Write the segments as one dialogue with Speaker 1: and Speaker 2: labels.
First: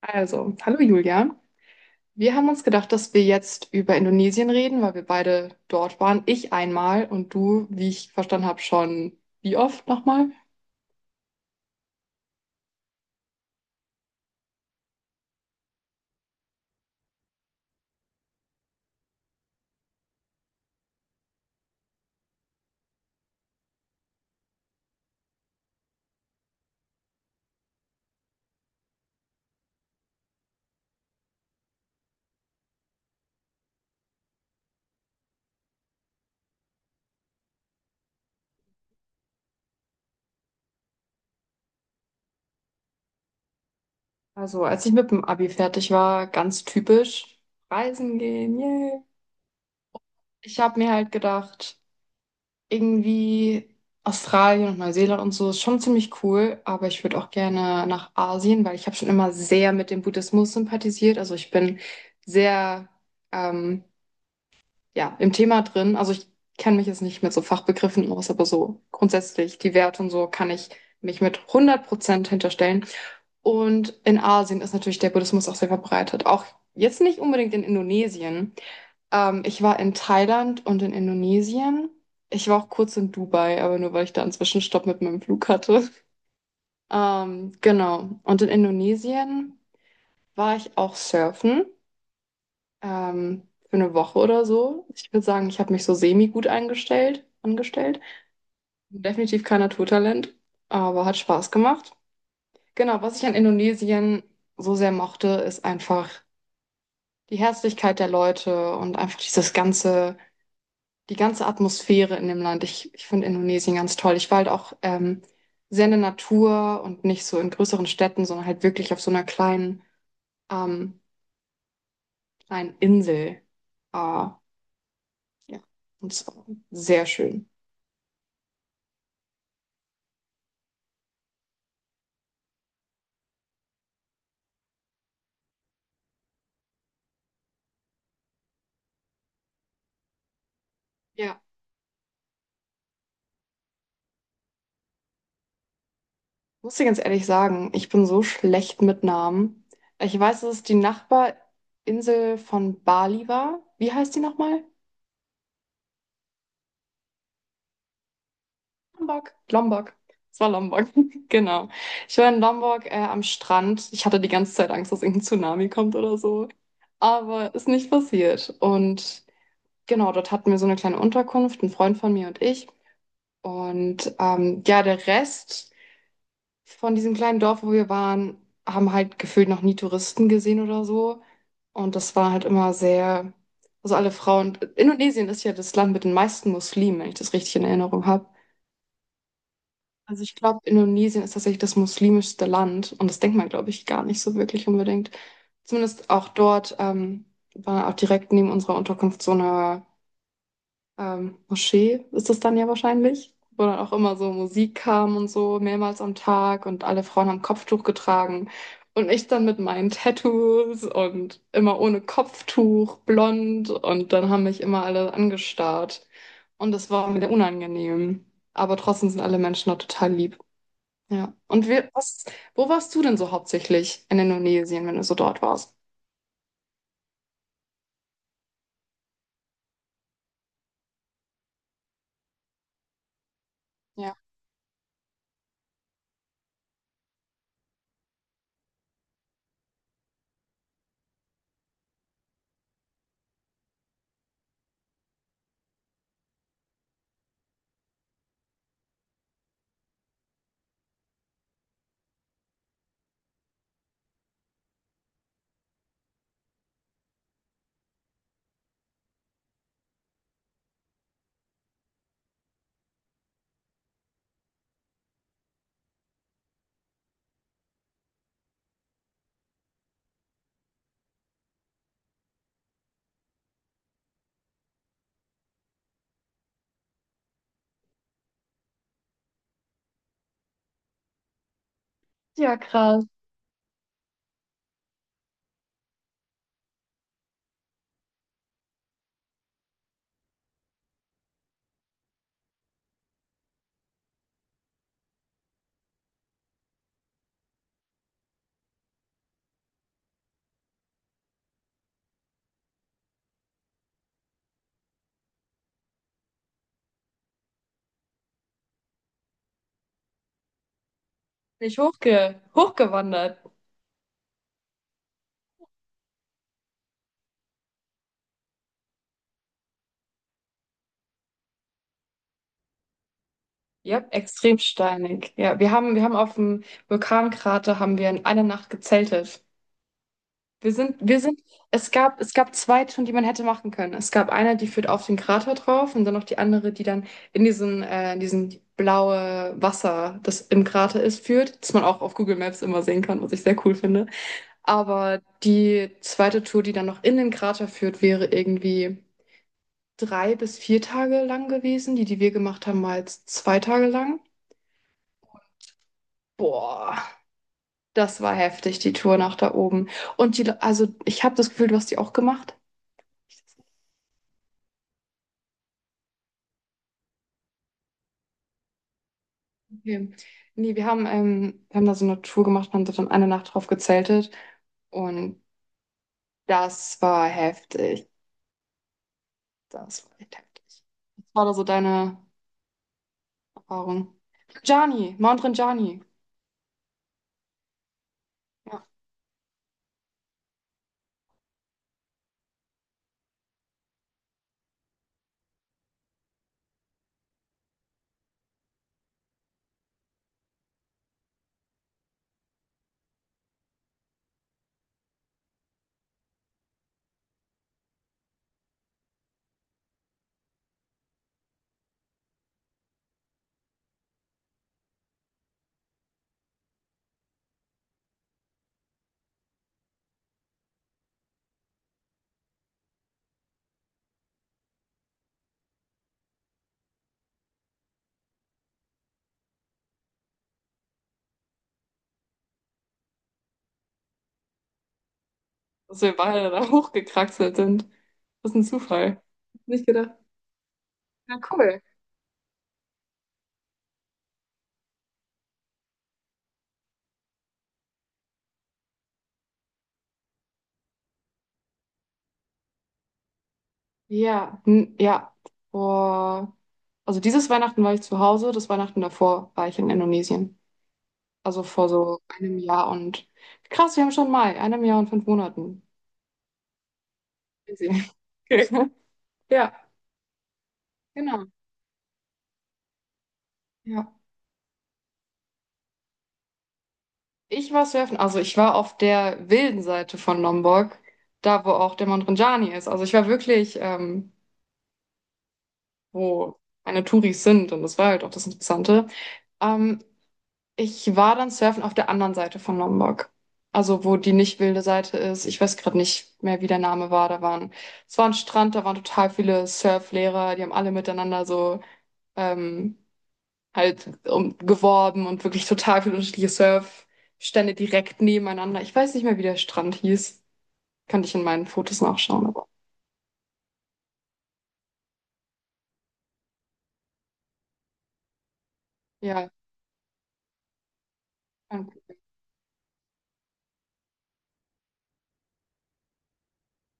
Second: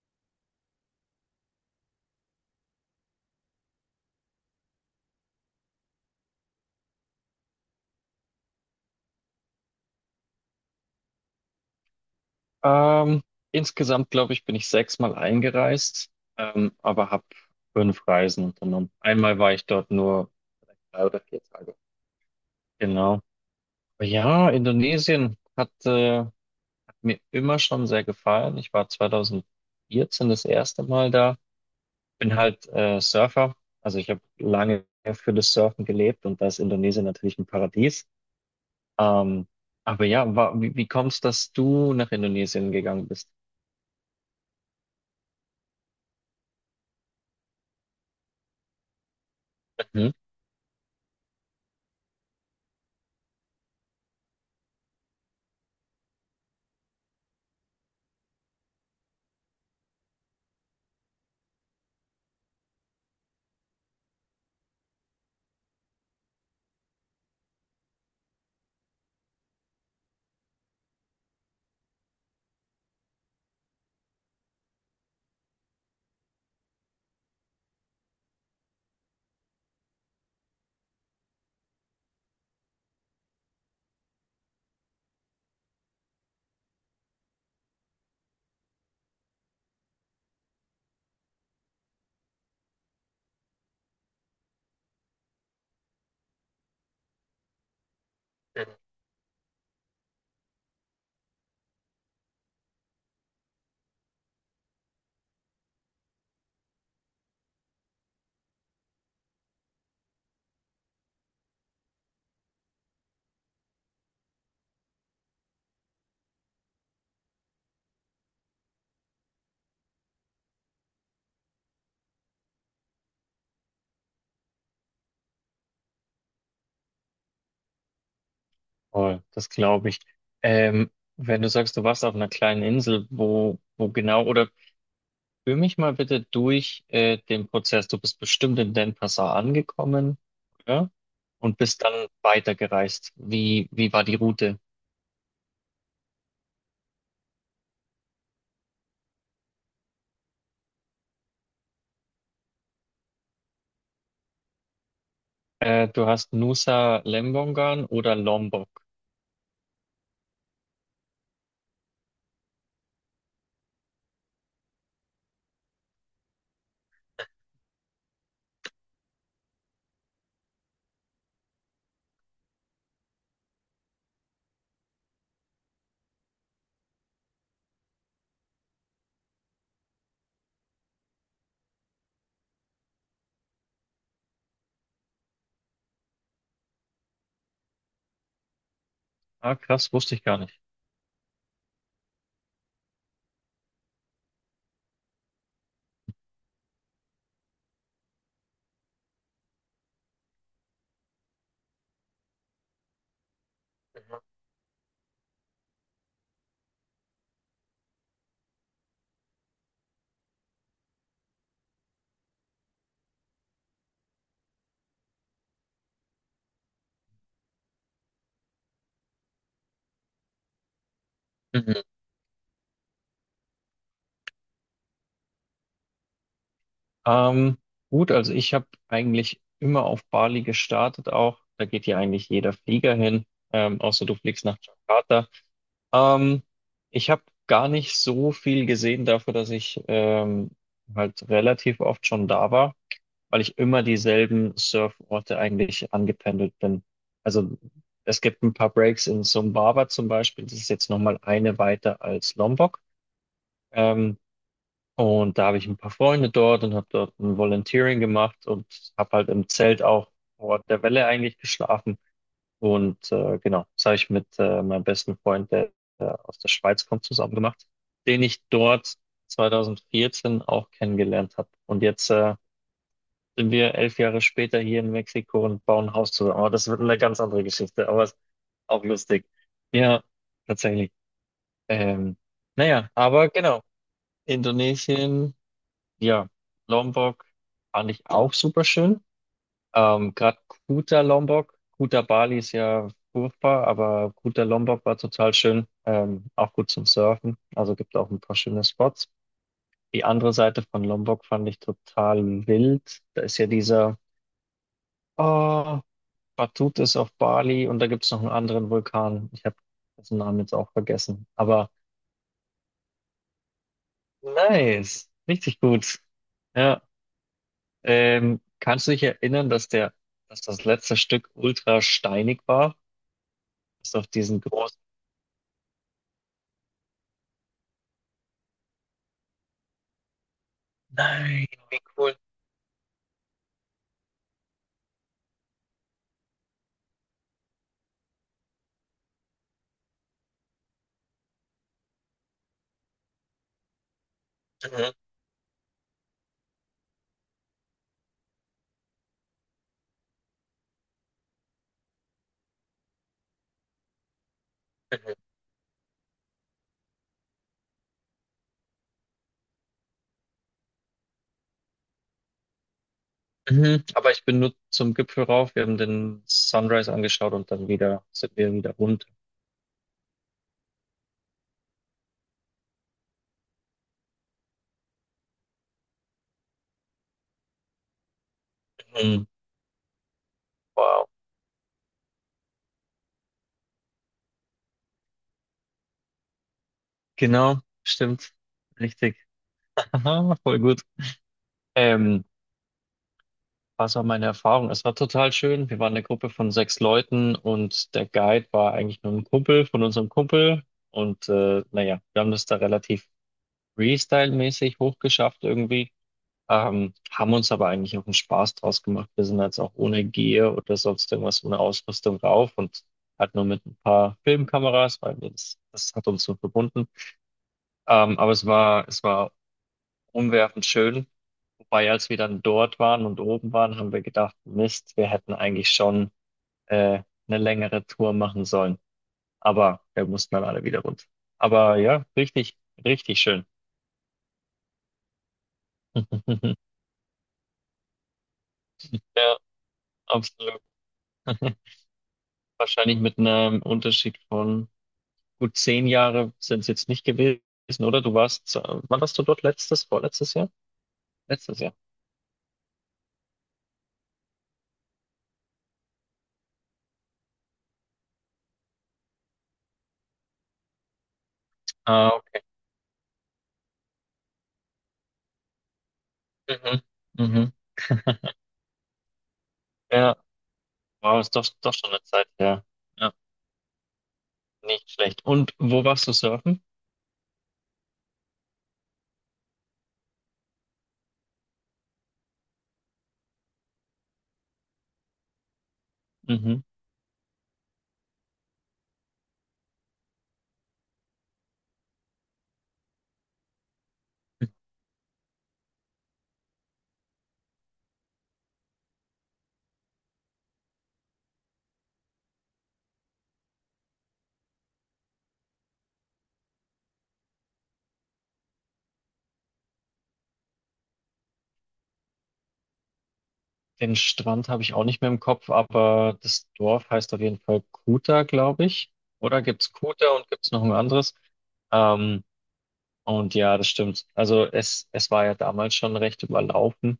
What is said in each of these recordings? Speaker 1: Also, hallo Julia. Wir haben uns gedacht, dass wir jetzt über Indonesien reden, weil wir beide dort waren. Ich einmal und du, wie ich verstanden habe, schon wie oft nochmal?
Speaker 2: Ähm, Insgesamt, glaube ich, bin ich sechsmal eingereist, aber habe fünf Reisen unternommen. Einmal war ich dort nur 3 oder 4 Tage. Genau. Ja, Indonesien hat mir immer schon sehr gefallen. Ich war 2014 das erste Mal da. Bin halt Surfer. Also ich habe lange für das Surfen gelebt und da ist Indonesien natürlich ein Paradies. Ähm, aber ja, wie kommst dass du nach Indonesien gegangen bist?
Speaker 1: Also, als ich mit dem Abi fertig war, ganz typisch, reisen gehen, yay.
Speaker 2: Mhm.
Speaker 1: Ich habe mir halt gedacht, irgendwie Australien und Neuseeland und so ist schon ziemlich cool, aber ich würde auch gerne nach Asien, weil ich habe schon immer sehr mit dem Buddhismus sympathisiert. Also, ich bin sehr, ähm, ja, im Thema drin. Also ich kenne mich jetzt nicht mit so Fachbegriffen aus, aber so grundsätzlich die Werte und so kann ich mich mit 100% hinterstellen. Und in Asien ist natürlich der Buddhismus auch sehr verbreitet. Auch jetzt nicht unbedingt in Indonesien. Ich war in Thailand und in Indonesien. Ich war auch kurz in Dubai, aber nur weil ich da einen Zwischenstopp mit meinem Flug hatte. Genau. Und in Indonesien war ich auch surfen, für eine Woche oder so. Ich würde sagen, ich habe mich so semi-gut eingestellt, angestellt. Definitiv kein Naturtalent, aber hat Spaß gemacht. Genau, was ich an Indonesien so sehr mochte, ist einfach die Herzlichkeit der Leute und einfach dieses ganze, die ganze Atmosphäre in dem Land. Ich finde Indonesien ganz toll. Ich war halt auch, sehr in der Natur und nicht so in größeren Städten, sondern halt wirklich auf so einer kleinen, ähm, kleinen Insel. Ah, ja, und es war sehr schön.
Speaker 2: Voll, das glaube ich. Ähm, Wenn du sagst, du warst auf einer kleinen Insel, wo genau, oder führ mich mal bitte durch den Prozess. Du bist bestimmt in Denpasar angekommen, oder?
Speaker 1: Ja,
Speaker 2: Und bist dann weitergereist. Wie war die Route?
Speaker 1: muss ich ganz ehrlich sagen, ich bin so schlecht mit Namen. Ich weiß, dass es die Nachbarinsel von Bali war. Wie heißt die nochmal?
Speaker 2: Du hast Nusa Lembongan oder Lombok.
Speaker 1: Lombok. Lombok. Es war Lombok, genau. Ich war in Lombok, am Strand. Ich hatte die ganze Zeit Angst, dass irgendein Tsunami kommt oder so. Aber ist nicht passiert. Und genau, dort hatten wir so eine kleine Unterkunft, ein Freund von mir und ich. Und, ja, der Rest. Von diesem kleinen Dorf, wo wir waren, haben halt gefühlt noch nie Touristen gesehen oder so. Und das war halt immer sehr, also alle Frauen. Indonesien ist ja das Land mit den meisten Muslimen, wenn ich das richtig in Erinnerung habe.
Speaker 2: Ah, krass, wusste
Speaker 1: Also
Speaker 2: ich
Speaker 1: ich
Speaker 2: gar nicht.
Speaker 1: glaube, Indonesien ist tatsächlich das muslimischste Land und das denkt man, glaube ich, gar nicht so wirklich unbedingt. Zumindest auch dort, war auch direkt neben unserer Unterkunft so eine, Moschee ist es dann ja wahrscheinlich, wo dann auch immer so Musik kam und so mehrmals am Tag und alle Frauen haben Kopftuch getragen und ich dann mit meinen Tattoos und immer ohne Kopftuch, blond und dann haben mich immer alle angestarrt und das war mir unangenehm. Aber trotzdem sind alle Menschen da total lieb. Ja. Und
Speaker 2: Mhm.
Speaker 1: wir, was, wo warst du denn so hauptsächlich in Indonesien, wenn du so dort warst?
Speaker 2: Ähm, gut, also ich habe eigentlich immer auf Bali gestartet auch. Da geht ja eigentlich jeder Flieger hin, außer du
Speaker 1: Ja.
Speaker 2: fliegst nach Jakarta. Ähm, Ich habe gar nicht so viel gesehen dafür, dass ich halt relativ oft schon da war, weil ich immer dieselben Surforte eigentlich angependelt bin. Also es gibt ein paar Breaks in Sumbawa zum Beispiel, das ist jetzt nochmal eine weiter als Lombok. Ähm, und da habe ich ein paar Freunde dort und habe dort ein Volunteering gemacht und habe halt im Zelt auch vor Ort der Welle eigentlich geschlafen. Und genau, das habe ich mit meinem besten Freund, der aus der Schweiz kommt, zusammen gemacht, den ich dort 2014 auch kennengelernt habe. Und jetzt sind wir 11 Jahre später hier in Mexiko und bauen ein Haus zusammen. Aber das wird eine ganz andere Geschichte, aber ist auch lustig. Ja, tatsächlich. Ähm,
Speaker 1: Ja,
Speaker 2: naja,
Speaker 1: krass.
Speaker 2: aber genau, Indonesien, ja, Lombok fand ich auch super schön. Gerade Kuta Lombok, Kuta Bali ist ja furchtbar, aber Kuta Lombok war total schön, auch gut zum Surfen. Also gibt auch ein paar schöne Spots. Die andere Seite von Lombok fand ich total wild. Da ist ja oh, Batut ist auf Bali und da gibt es noch einen anderen Vulkan. Ich habe dessen Namen jetzt auch vergessen.
Speaker 1: Bin
Speaker 2: Aber
Speaker 1: ich hochgewandert.
Speaker 2: nice, richtig gut. Ja, kannst du dich erinnern, dass das letzte Stück ultra steinig war? Bis
Speaker 1: Ja,
Speaker 2: auf diesen
Speaker 1: extrem
Speaker 2: großen.
Speaker 1: steinig. Ja, wir haben auf dem Vulkankrater haben wir in einer Nacht gezeltet. Wir sind, wir sind,
Speaker 2: Nein, wie
Speaker 1: es
Speaker 2: cool.
Speaker 1: gab, es gab 2 Touren, die man hätte machen können. Es gab eine, die führt auf den Krater drauf und dann noch die andere, die dann in diesen blaue Wasser, das im Krater ist, führt, das man auch auf Google Maps immer sehen kann, was ich sehr cool finde.
Speaker 2: Mhm.
Speaker 1: Aber die zweite Tour, die dann noch in den Krater führt, wäre irgendwie 3 bis 4 Tage lang gewesen. Die, die wir gemacht haben, war jetzt 2 Tage lang.
Speaker 2: Mhm.
Speaker 1: Boah. Das war heftig, die Tour nach da oben. Also ich habe das Gefühl, du hast die auch gemacht.
Speaker 2: Mhm. Aber ich bin nur zum Gipfel rauf. Wir haben den Sunrise angeschaut und dann wieder sind wir wieder runter.
Speaker 1: Okay. Nee, wir haben da so eine Tour gemacht und haben dort dann eine Nacht drauf gezeltet. Und das war heftig.
Speaker 2: Mhm.
Speaker 1: Das war echt heftig.
Speaker 2: Wow.
Speaker 1: Was war da so deine Erfahrung? Gianni, Mount Rinjani.
Speaker 2: Genau, stimmt.
Speaker 1: Ja,
Speaker 2: Richtig. Aha, voll gut. Ähm, Was war meine Erfahrung? Es war total schön. Wir waren eine Gruppe von sechs Leuten und der Guide war eigentlich nur ein Kumpel von unserem Kumpel. Und naja, wir haben das da relativ Freestyle-mäßig hochgeschafft irgendwie. Haben uns aber eigentlich auch einen Spaß draus gemacht. Wir sind jetzt auch ohne Gear oder sonst irgendwas ohne Ausrüstung rauf und halt nur mit ein paar Filmkameras, weil wir das hat uns so verbunden. Aber es war umwerfend schön. Wobei, als wir dann dort waren und oben waren, haben wir gedacht, Mist, wir hätten eigentlich schon eine längere Tour machen sollen. Aber wir mussten dann alle wieder runter. Aber ja, richtig, richtig schön.
Speaker 1: dass wir beide da hochgekraxelt sind. Das ist ein Zufall.
Speaker 2: Ja,
Speaker 1: Nicht gedacht.
Speaker 2: absolut.
Speaker 1: Ja, cool.
Speaker 2: Wahrscheinlich mit einem Unterschied von. Gut, 10 Jahre sind es jetzt nicht gewesen, oder? Wann warst du dort letztes, vorletztes Jahr? Letztes Jahr.
Speaker 1: Ja, ja. Vor, also dieses Weihnachten war ich zu Hause, das Weihnachten davor war ich in Indonesien. Also vor
Speaker 2: Ah,
Speaker 1: so
Speaker 2: okay.
Speaker 1: einem Jahr und, krass, wir haben schon Mai, einem Jahr und 5 Monaten.
Speaker 2: Mhm. Mhm.
Speaker 1: Crazy. Okay. Ja,
Speaker 2: Ja, wow, ist doch,
Speaker 1: genau.
Speaker 2: doch schon eine Zeit her. Ja,
Speaker 1: Ja.
Speaker 2: nicht schlecht. Und wo warst du surfen?
Speaker 1: Ich war surfen, also ich war auf der wilden Seite von Lombok, da wo auch der Mount Ranjani ist. Also ich war wirklich, wo
Speaker 2: Mhm.
Speaker 1: meine Touris sind und das war halt auch das Interessante. Ähm, Ich war dann surfen auf der anderen Seite von Lombok. Also wo die nicht wilde Seite ist. Ich weiß gerade nicht mehr, wie der Name war. Da waren, es war ein Strand, da waren total viele Surflehrer, die haben alle miteinander so, ähm, halt um, geworben und wirklich total viele unterschiedliche Surfstände direkt nebeneinander. Ich weiß nicht mehr, wie der Strand hieß. Kann ich in meinen Fotos nachschauen, aber
Speaker 2: Den Strand habe ich auch nicht mehr im Kopf, aber das Dorf heißt auf jeden Fall Kuta, glaube ich. Oder
Speaker 1: ja,
Speaker 2: gibt's Kuta und gibt's noch ein anderes? Ähm, und ja, das stimmt. Also es war ja damals schon recht überlaufen.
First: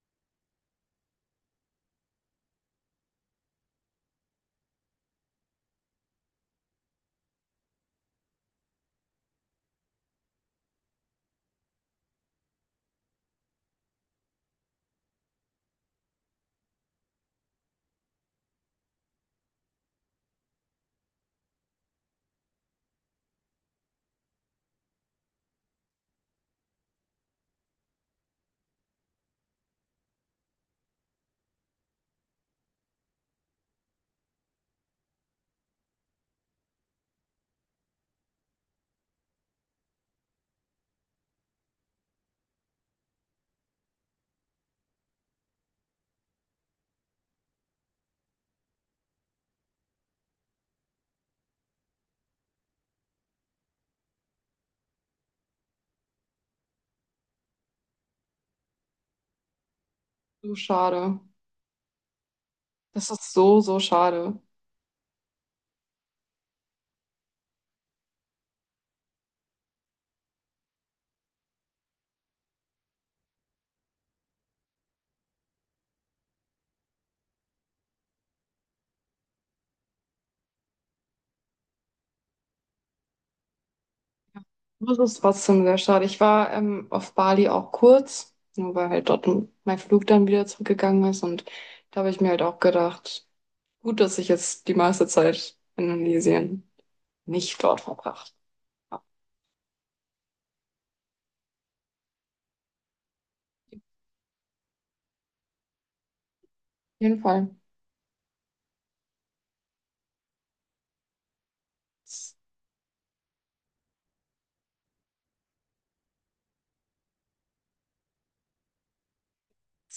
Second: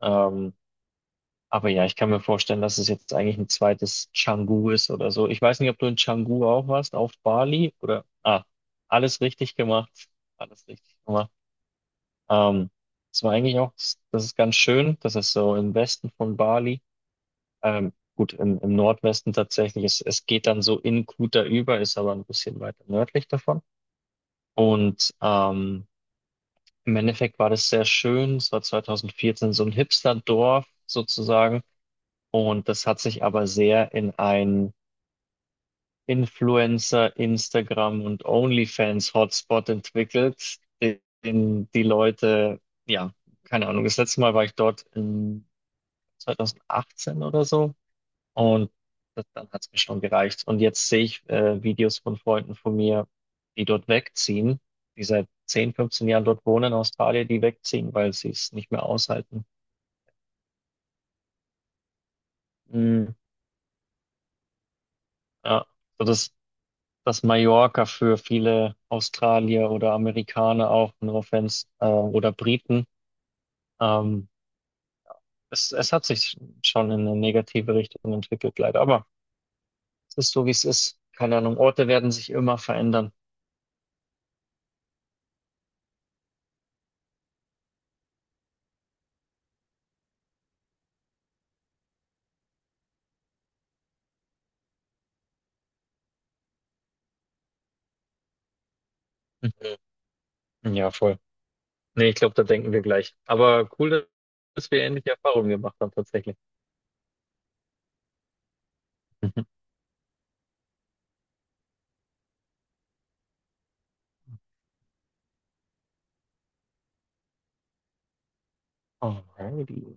Speaker 2: Ähm, Aber ja, ich kann mir vorstellen, dass es jetzt eigentlich ein zweites Canggu ist oder so. Ich weiß nicht, ob du in Canggu auch warst, auf Bali oder. Ah, alles richtig gemacht. Alles richtig gemacht. Ähm, Es war eigentlich auch, das ist ganz schön. Das ist so im Westen von Bali. Gut, im Nordwesten tatsächlich. Es geht dann so in Kuta über, ist aber ein bisschen weiter nördlich davon. Und im Endeffekt war das sehr schön. Es war 2014 so ein Hipster-Dorf sozusagen. Und das hat sich aber sehr in ein Influencer, Instagram und OnlyFans-Hotspot entwickelt, den die Leute, ja, keine Ahnung, das letzte Mal war ich dort in 2018 oder so und das, dann hat es mir schon gereicht. Und jetzt sehe ich Videos von Freunden von mir, die dort wegziehen, die seit 10, 15 Jahren dort wohnen in Australien, die wegziehen, weil sie es nicht mehr aushalten.
Speaker 1: so schade. Das
Speaker 2: Mm,
Speaker 1: ist so, so schade.
Speaker 2: ja, so das dass Mallorca für viele Australier oder Amerikaner auch, no offense, oder Briten, ähm, es hat sich schon in eine negative Richtung entwickelt, leider. Aber es ist so, wie es ist. Keine Ahnung, Orte werden sich immer verändern.
Speaker 1: Das ist trotzdem sehr schade. Ich war, auf Bali auch kurz, nur weil halt dort mein Flug dann wieder zurückgegangen ist. Und da habe ich mir halt auch gedacht, gut, dass ich jetzt die meiste Zeit in Indonesien nicht dort verbracht habe.
Speaker 2: Mhm. Ja, voll. Nee, ich glaube, da denken wir gleich. Aber cool, dass wir ähnliche Erfahrungen gemacht haben, tatsächlich.
Speaker 1: Auf jeden Fall.
Speaker 2: Alrighty.